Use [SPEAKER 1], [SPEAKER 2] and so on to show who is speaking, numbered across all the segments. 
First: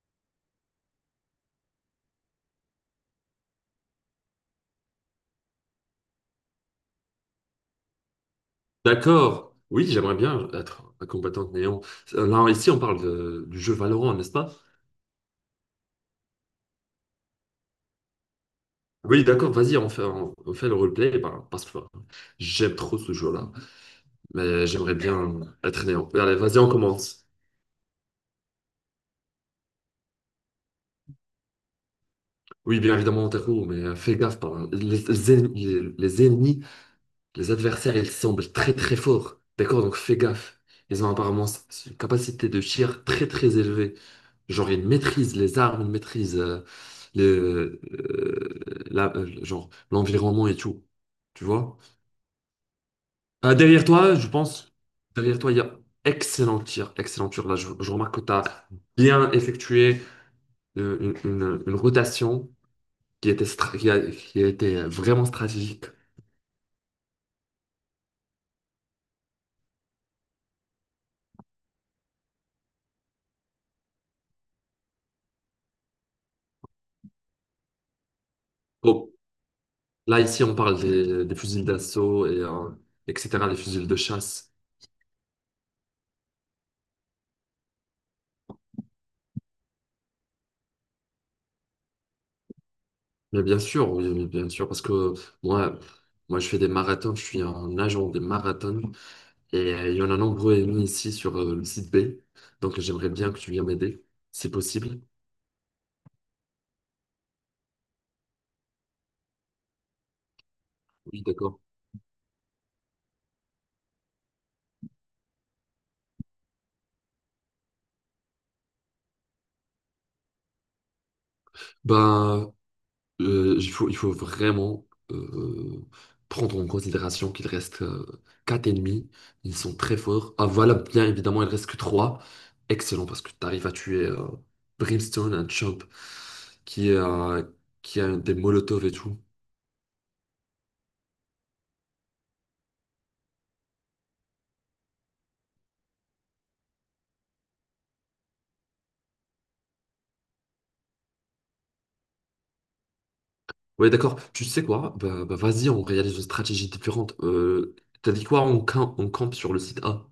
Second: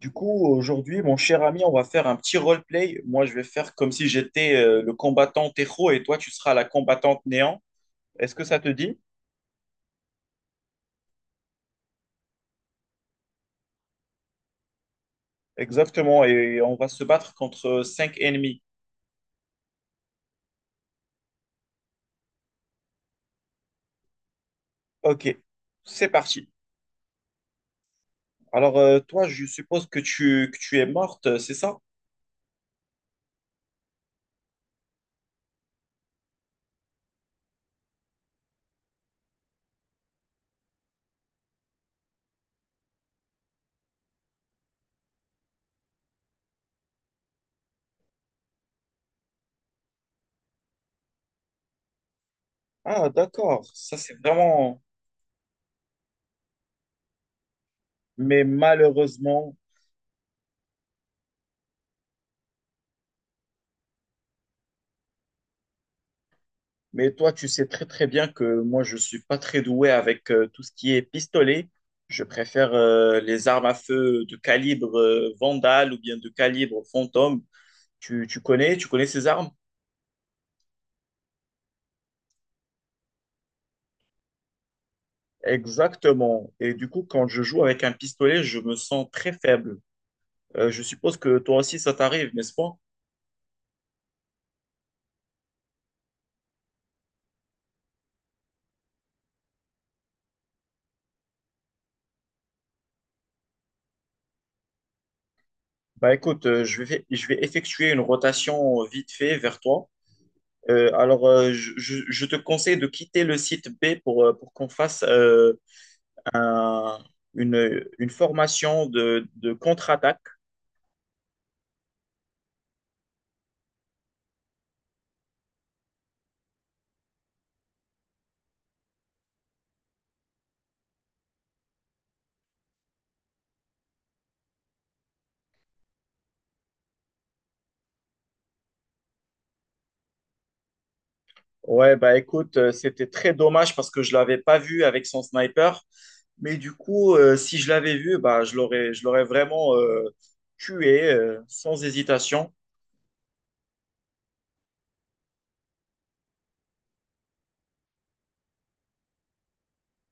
[SPEAKER 1] Du coup, aujourd'hui, mon cher ami, on va faire un petit roleplay. Moi, je vais faire comme si j'étais le combattant héros et toi, tu seras la combattante néant. Est-ce que ça te dit?
[SPEAKER 2] D'accord. Oui, j'aimerais bien être un combattant de néant. Là, ici, on parle du jeu Valorant, n'est-ce pas?
[SPEAKER 1] Exactement. Et on va se battre contre 5 ennemis.
[SPEAKER 2] Oui, d'accord, vas-y, on fait, on fait le roleplay bah, parce que enfin, j'aime trop ce jeu-là. Mais j'aimerais
[SPEAKER 1] Ok,
[SPEAKER 2] bien être néant.
[SPEAKER 1] c'est
[SPEAKER 2] Allez,
[SPEAKER 1] parti.
[SPEAKER 2] vas-y, on commence.
[SPEAKER 1] Alors, toi, je suppose que tu es morte, c'est ça?
[SPEAKER 2] Oui, bien évidemment, Taco, mais fais gaffe. Les ennemis, les ennemis, les adversaires, ils semblent très très forts. D'accord, donc fais gaffe. Ils ont apparemment une capacité de tir très très élevée. Genre, il maîtrise les armes, il maîtrise genre, l'environnement et tout. Tu vois?
[SPEAKER 1] Ah, d'accord.
[SPEAKER 2] Derrière
[SPEAKER 1] Ça, c'est
[SPEAKER 2] toi, je pense,
[SPEAKER 1] vraiment...
[SPEAKER 2] derrière toi, il y a excellent tir, excellent tir. Là, je remarque que tu
[SPEAKER 1] Mais
[SPEAKER 2] as bien
[SPEAKER 1] malheureusement,
[SPEAKER 2] effectué euh, une rotation qui était, qui a été vraiment stratégique.
[SPEAKER 1] mais toi, tu sais très très bien que moi, je suis pas très doué avec tout ce qui est pistolet. Je préfère les armes à feu de calibre Vandal ou bien de calibre Fantôme. Tu connais
[SPEAKER 2] Bon,
[SPEAKER 1] ces armes?
[SPEAKER 2] là, ici, on parle des fusils d'assaut et etc., les fusils de chasse.
[SPEAKER 1] Exactement. Et du coup, quand je joue avec un pistolet, je me sens très faible. Je suppose que toi aussi, ça t'arrive, n'est-ce pas?
[SPEAKER 2] Mais bien sûr, oui, oui, bien sûr, parce que moi, moi, je fais des marathons, je suis un agent des marathons et il y en a nombreux émis ici sur le site B. Donc, j'aimerais bien que tu viennes m'aider, si possible.
[SPEAKER 1] Bah écoute, je vais effectuer une rotation vite fait vers toi. Euh,
[SPEAKER 2] Oui,
[SPEAKER 1] alors, euh,
[SPEAKER 2] d'accord.
[SPEAKER 1] je, je- je te conseille de quitter le site B pour qu'on fasse un- une formation de contre-attaque.
[SPEAKER 2] Ben, il faut vraiment euh, prendre en considération qu'il reste quatre ennemis. Ils sont très forts. Ah, voilà, bien évidemment, il reste que trois. Excellent, parce que tu arrives à tuer Brimstone, un chump qui est, qui a des molotovs et tout.
[SPEAKER 1] Ouais, bah écoute, c'était très dommage parce que je l'avais pas vu avec son sniper. Mais du coup, si je l'avais vu, bah, je l'aurais vraiment tué sans hésitation.
[SPEAKER 2] Ouais, d'accord. Tu sais quoi? Bah, bah, vas-y, on réalise une stratégie différente. T'as dit quoi? On campe sur le site A.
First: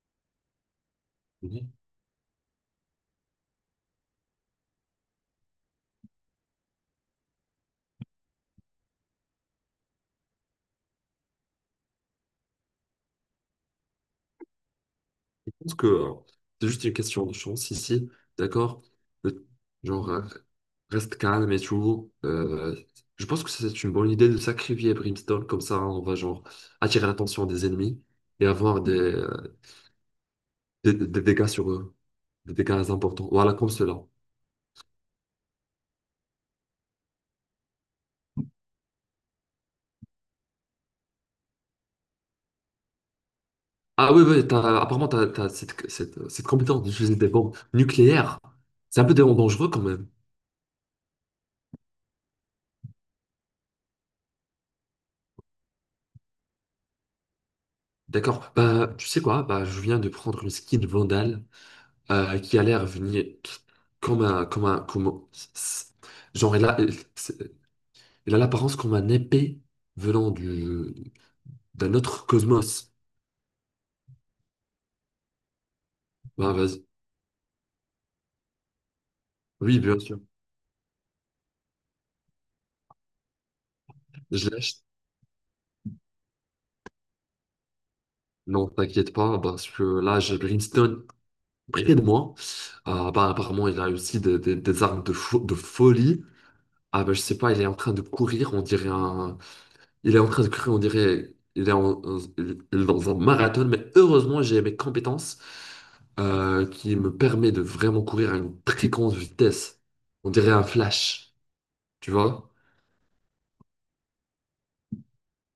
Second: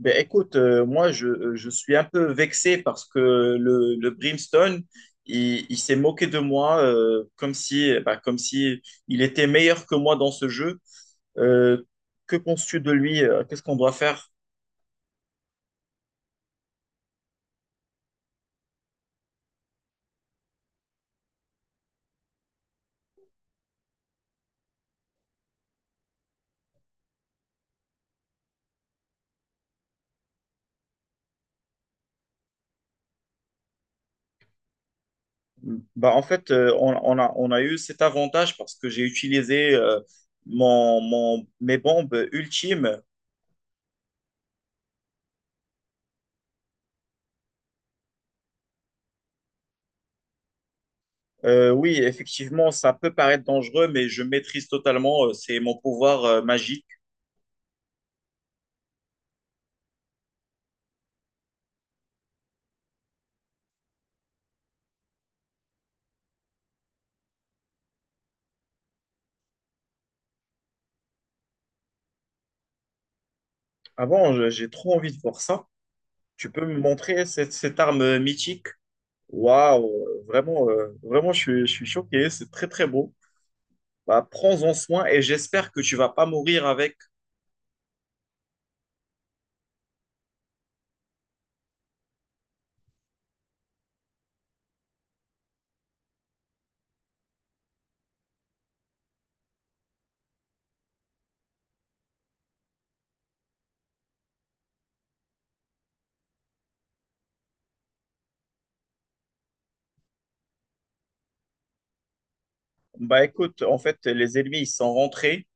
[SPEAKER 1] Mais écoute, moi, je
[SPEAKER 2] Mhm.
[SPEAKER 1] suis un peu vexé parce que le Brimstone, il s'est moqué de moi comme si, bah, comme si il était meilleur que moi dans ce jeu. Euh, que penses-tu de lui? Qu'est-ce qu'on doit faire?
[SPEAKER 2] Je pense que c'est juste une question de chance ici. D'accord? Le- Genre, reste calme et tout. Je pense que c'est une bonne idée de sacrifier Brimstone. Comme ça, on va genre attirer l'attention des ennemis et avoir des dégâts sur eux. Des dégâts importants. Voilà, comme cela.
[SPEAKER 1] Bah, en fait, on a eu cet avantage parce que j'ai utilisé mes bombes ultimes.
[SPEAKER 2] Ah oui, oui, apparemment, tu as, cette compétence d'utiliser des bombes nucléaires. C'est un peu dangereux quand même.
[SPEAKER 1] Oui, effectivement, ça peut paraître dangereux, mais je maîtrise totalement. C'est mon pouvoir magique.
[SPEAKER 2] D'accord. Bah, tu sais quoi? Bah, je viens de prendre une skin Vandal qui a l'air venir comme un, comme un, comme... Genre, elle a l'apparence comme un épée venant du, d'un autre cosmos.
[SPEAKER 1] J'ai trop envie de voir ça. Tu
[SPEAKER 2] Bah,
[SPEAKER 1] peux me
[SPEAKER 2] vas-y.
[SPEAKER 1] montrer cette arme mythique?
[SPEAKER 2] Oui,
[SPEAKER 1] Waouh,
[SPEAKER 2] bien sûr.
[SPEAKER 1] vraiment, je suis choqué. C'est très, très beau. Bah,
[SPEAKER 2] Je
[SPEAKER 1] prends-en
[SPEAKER 2] lâche.
[SPEAKER 1] soin et j'espère que tu vas pas mourir avec.
[SPEAKER 2] Non, t'inquiète pas, parce que là, j'ai Brimstone près de moi. Ah, bah, apparemment, il a aussi des, des armes de, de folie. Ah ben je sais pas, il est en train de courir, on dirait un... Il est en train de courir, on dirait... Il est, il est dans un marathon, mais heureusement j'ai mes compétences qui me permet de vraiment courir à une très grande vitesse. On dirait un flash, tu vois?
[SPEAKER 1] Bah, écoute, en fait, les ennemis, ils sont rentrés.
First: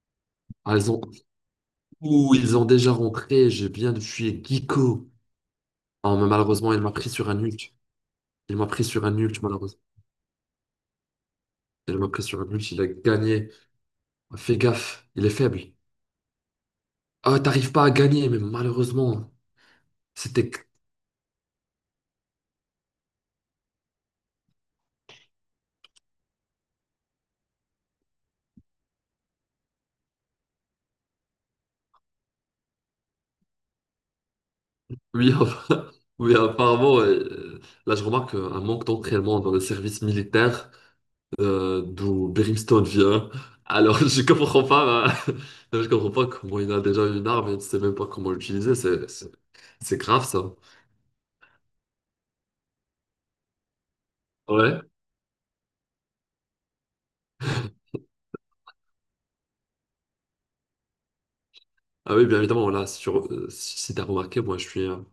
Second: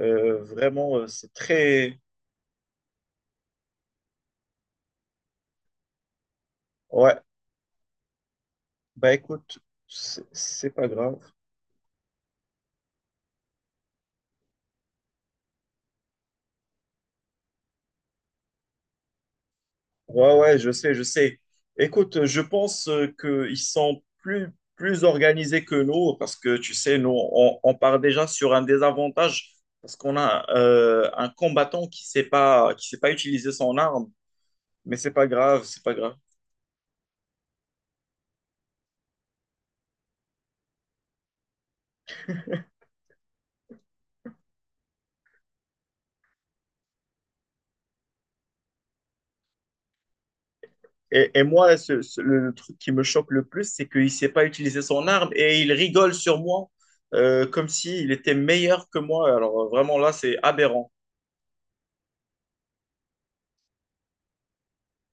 [SPEAKER 2] Ah, ils ont...
[SPEAKER 1] C'est très,
[SPEAKER 2] Ouh, ils ont déjà rentré, j'ai bien de tuer Giko. Ah, mais malheureusement, il m'a pris
[SPEAKER 1] ouais,
[SPEAKER 2] sur un ult. Il m'a pris sur
[SPEAKER 1] bah
[SPEAKER 2] un ult,
[SPEAKER 1] écoute,
[SPEAKER 2] malheureusement.
[SPEAKER 1] c'est pas grave.
[SPEAKER 2] Il m'a pris sur un ult, il a gagné. Fais gaffe, il est faible. Ah, t'arrives pas à gagner, mais malheureusement,
[SPEAKER 1] Ouais,
[SPEAKER 2] c'était.
[SPEAKER 1] ouais, je sais, je sais. Écoute, je pense qu'ils sont plus organisés que nous parce que, tu sais, nous, on part déjà sur un désavantage parce qu'on a un combattant qui sait pas utiliser son arme, mais c'est pas
[SPEAKER 2] Oui,
[SPEAKER 1] grave, c'est
[SPEAKER 2] enfin,
[SPEAKER 1] pas grave.
[SPEAKER 2] oui, apparemment, ouais, là je remarque un manque d'entraînement dans le service militaire d'où Brimstone vient. Alors je comprends pas, hein. Je comprends pas comment il a déjà une arme et il ne sait même pas comment l'utiliser. C'est grave ça.
[SPEAKER 1] Et moi, le truc qui me choque le plus, c'est qu'il sait pas
[SPEAKER 2] Ouais.
[SPEAKER 1] utiliser son arme et il rigole sur moi comme s'il était meilleur que moi. Alors vraiment, là, c'est aberrant.
[SPEAKER 2] Ah oui, bien évidemment, là, sur, si t'as remarqué, moi je suis,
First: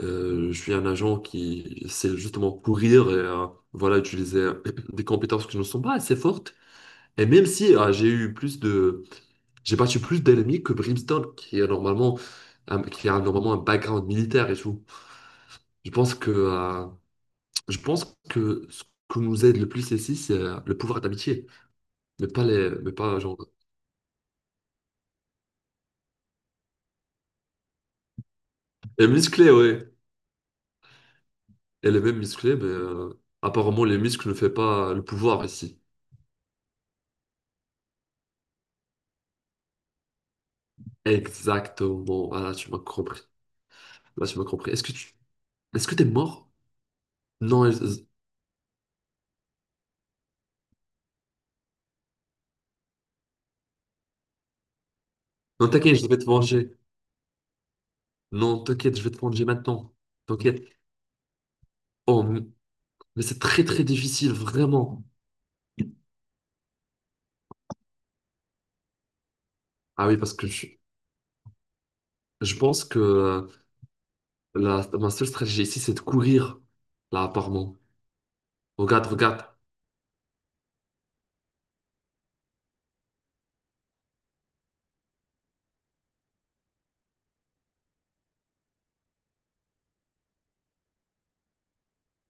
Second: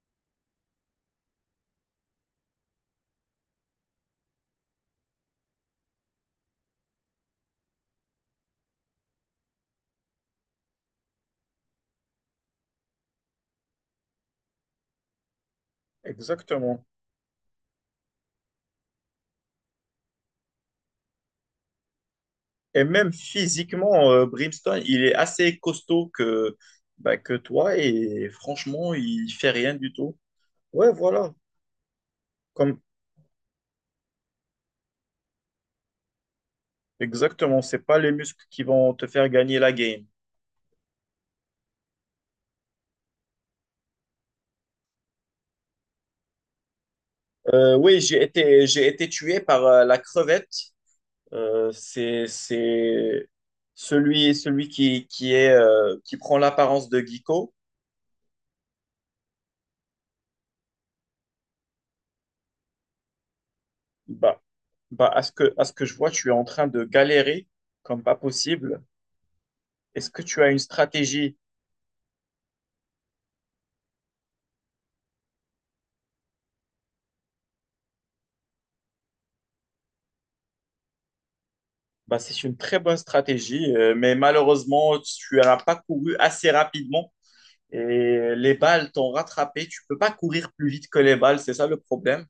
[SPEAKER 2] je suis un agent qui sait justement courir et voilà, utiliser des compétences qui ne sont pas assez fortes. Et même si j'ai eu plus de. J'ai battu plus d'ennemis que Brimstone, qui a normalement un, qui a normalement un background militaire et tout. Je pense que,
[SPEAKER 1] Exactement.
[SPEAKER 2] euh, je pense que ce que nous aide le plus ici, c'est le pouvoir d'amitié, mais pas les,
[SPEAKER 1] Et
[SPEAKER 2] mais
[SPEAKER 1] même
[SPEAKER 2] pas genre.
[SPEAKER 1] physiquement, Brimstone, il est assez costaud que, bah, que toi et franchement,
[SPEAKER 2] Et
[SPEAKER 1] il
[SPEAKER 2] musclé,
[SPEAKER 1] fait rien
[SPEAKER 2] ouais.
[SPEAKER 1] du tout. Ouais, voilà.
[SPEAKER 2] Elle est même musclée, mais
[SPEAKER 1] Comme,
[SPEAKER 2] apparemment les muscles ne fait pas le pouvoir ici.
[SPEAKER 1] exactement, c'est pas les muscles qui vont te faire gagner la game.
[SPEAKER 2] Exactement. Ah, là, tu m'as compris. Là, tu m'as compris. Est-ce que tu, est-ce que t'es mort? Non,
[SPEAKER 1] Oui,
[SPEAKER 2] je-
[SPEAKER 1] j'ai été tué par la crevette. Euh, c'est, c'est celui qui,
[SPEAKER 2] non, t'inquiète, je
[SPEAKER 1] qui
[SPEAKER 2] vais te
[SPEAKER 1] prend
[SPEAKER 2] venger.
[SPEAKER 1] l'apparence de Giko.
[SPEAKER 2] Non, t'inquiète, je vais te venger maintenant. T'inquiète. Oh, mais c'est très très difficile,
[SPEAKER 1] Bah,
[SPEAKER 2] vraiment.
[SPEAKER 1] à ce que je vois, tu es en train de galérer comme pas possible.
[SPEAKER 2] Ah
[SPEAKER 1] Est-ce
[SPEAKER 2] oui,
[SPEAKER 1] que
[SPEAKER 2] parce
[SPEAKER 1] tu
[SPEAKER 2] que
[SPEAKER 1] as une stratégie?
[SPEAKER 2] je pense que la, ma seule stratégie ici, c'est de courir, là, apparemment. Regarde, regarde.
[SPEAKER 1] Bah, c'est une très bonne stratégie, mais malheureusement, tu n'as pas couru assez rapidement et les balles t'ont rattrapé. Tu peux pas courir plus vite que les balles, c'est ça le problème.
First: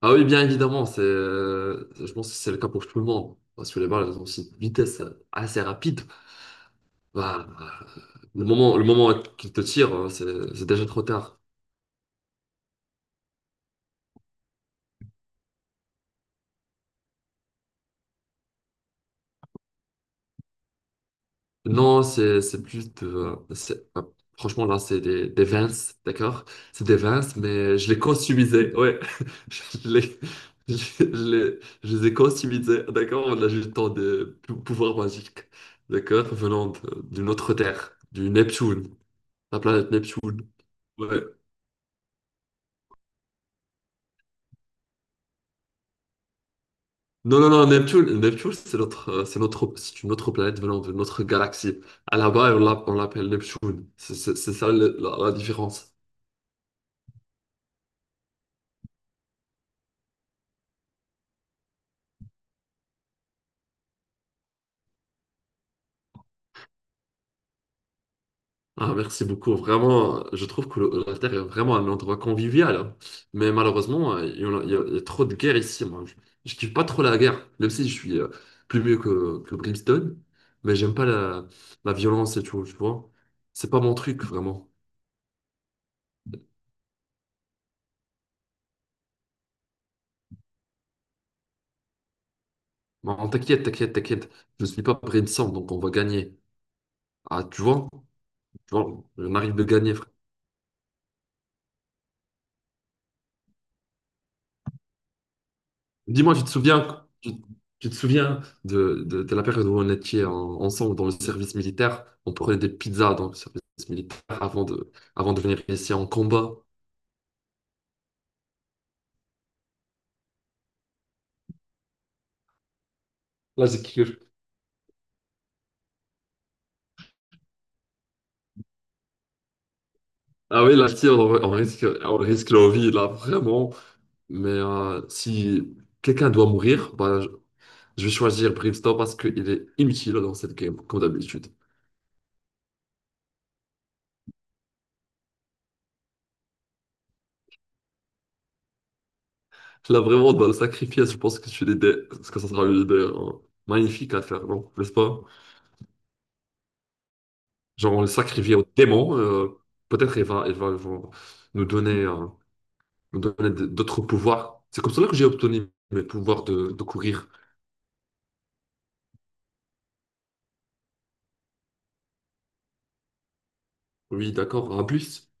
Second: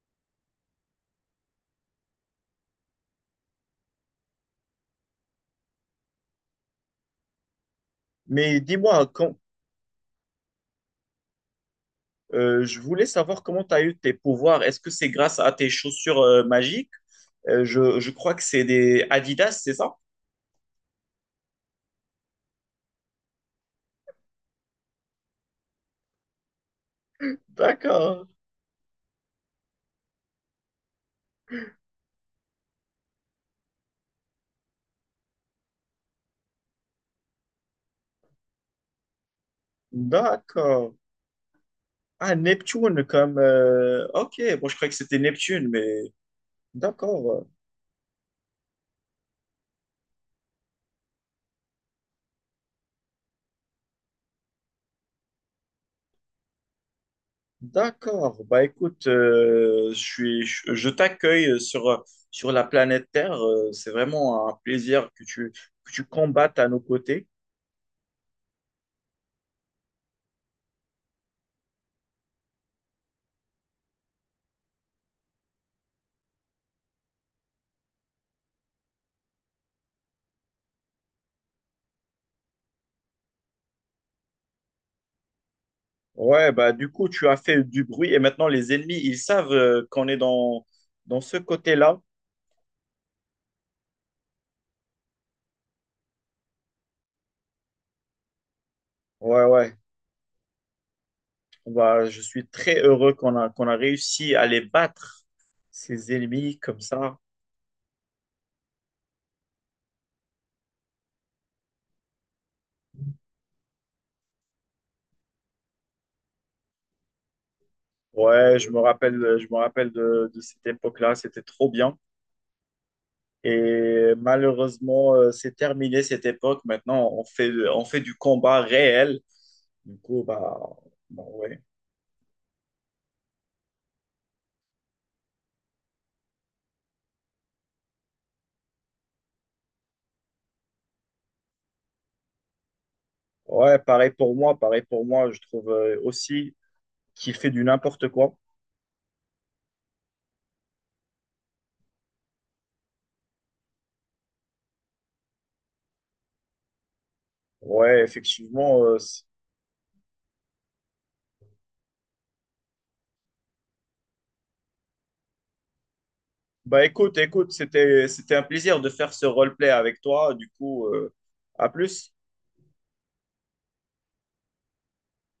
[SPEAKER 2] Ah oui, bien évidemment, c'est, je pense que c'est le cas pour tout le monde. Parce que les balles, elles ont aussi une vitesse assez rapide. Bah,
[SPEAKER 1] Mais
[SPEAKER 2] le
[SPEAKER 1] dis-moi,
[SPEAKER 2] moment
[SPEAKER 1] quand,
[SPEAKER 2] qu'ils te tirent, c'est déjà trop tard.
[SPEAKER 1] je voulais savoir comment tu as eu tes pouvoirs. Est-ce que c'est grâce à tes chaussures magiques? Je crois que c'est des Adidas, c'est ça?
[SPEAKER 2] Non, c'est plus de... franchement, là, c'est des Vans, d'accord? C'est des Vans, mais je les
[SPEAKER 1] D'accord,
[SPEAKER 2] customisais, ouais. Je les, je les, je les ai customisés, d'accord? On a eu le temps de pouvoir magique, d'accord? Venant d'une autre terre, du Neptune, la planète Neptune,
[SPEAKER 1] d'accord.
[SPEAKER 2] ouais.
[SPEAKER 1] Ah, Neptune, comme... Ok, bon, je croyais que c'était Neptune, mais
[SPEAKER 2] Non,
[SPEAKER 1] d'accord.
[SPEAKER 2] non, non, Neptune, Neptune, c'est notre, c'est notre, c'est une autre planète venant de notre galaxie. À là-bas, on l'appelle Neptune. C'est ça la différence.
[SPEAKER 1] D'accord. Bah écoute, je suis, je t'accueille sur la planète Terre. C'est vraiment un plaisir que tu combattes à nos côtés.
[SPEAKER 2] Ah, merci beaucoup. Vraiment, je trouve que la Terre est vraiment un endroit convivial, hein. Mais malheureusement, il y en a, il y a trop de guerres ici. Moi. Je kiffe pas trop la guerre, même si je suis plus mieux que Brimstone. Mais j'aime pas la, la violence et tout, tu vois. C'est pas mon truc, vraiment.
[SPEAKER 1] Ouais, bah du coup, tu as fait du bruit et maintenant les ennemis, ils savent qu'on est dans ce côté-là.
[SPEAKER 2] Non, t'inquiète, t'inquiète, t'inquiète. Je suis pas Brimstone, donc on va gagner. Ah, tu vois? Tu vois, on
[SPEAKER 1] Ouais,
[SPEAKER 2] arrive de
[SPEAKER 1] ouais.
[SPEAKER 2] gagner, frère.
[SPEAKER 1] Bah, je suis très heureux qu'on a réussi à les battre, ces
[SPEAKER 2] Dis-moi, tu te
[SPEAKER 1] ennemis comme
[SPEAKER 2] souviens,
[SPEAKER 1] ça.
[SPEAKER 2] tu te souviens de la période où on était ensemble dans le service militaire? On prenait des pizzas dans le service militaire avant de venir ici en combat.
[SPEAKER 1] Ouais, je me rappelle de cette époque-là. C'était trop bien.
[SPEAKER 2] Là, j'ai
[SPEAKER 1] Et
[SPEAKER 2] cru.
[SPEAKER 1] malheureusement, c'est terminé cette époque. Maintenant, on fait du combat réel. Du coup, bah,
[SPEAKER 2] Ah oui, là, si,
[SPEAKER 1] bah, ouais.
[SPEAKER 2] on risque la vie, là, vraiment. Mais si quelqu'un doit mourir, bah, je vais choisir Brimstone parce qu'il est inutile dans cette game, comme d'habitude.
[SPEAKER 1] Ouais, pareil pour moi, pareil pour moi. Je trouve aussi qu'il fait du n'importe quoi.
[SPEAKER 2] Là, vraiment, dans le sacrifice, je pense que, tu l'idée, que ça sera une idée magnifique à faire, non? N'est-ce pas? Genre, on
[SPEAKER 1] Ouais,
[SPEAKER 2] le sacrifiait au
[SPEAKER 1] effectivement.
[SPEAKER 2] démon. Peut-être il va, il va, il va nous donner, euh, nous donner d'autres pouvoirs. C'est comme cela que j'ai obtenu mes pouvoirs de
[SPEAKER 1] Bah, écoute,
[SPEAKER 2] courir.
[SPEAKER 1] c'était un plaisir de faire ce roleplay avec toi. Du coup, à plus.
[SPEAKER 2] Oui, d'accord, un plus.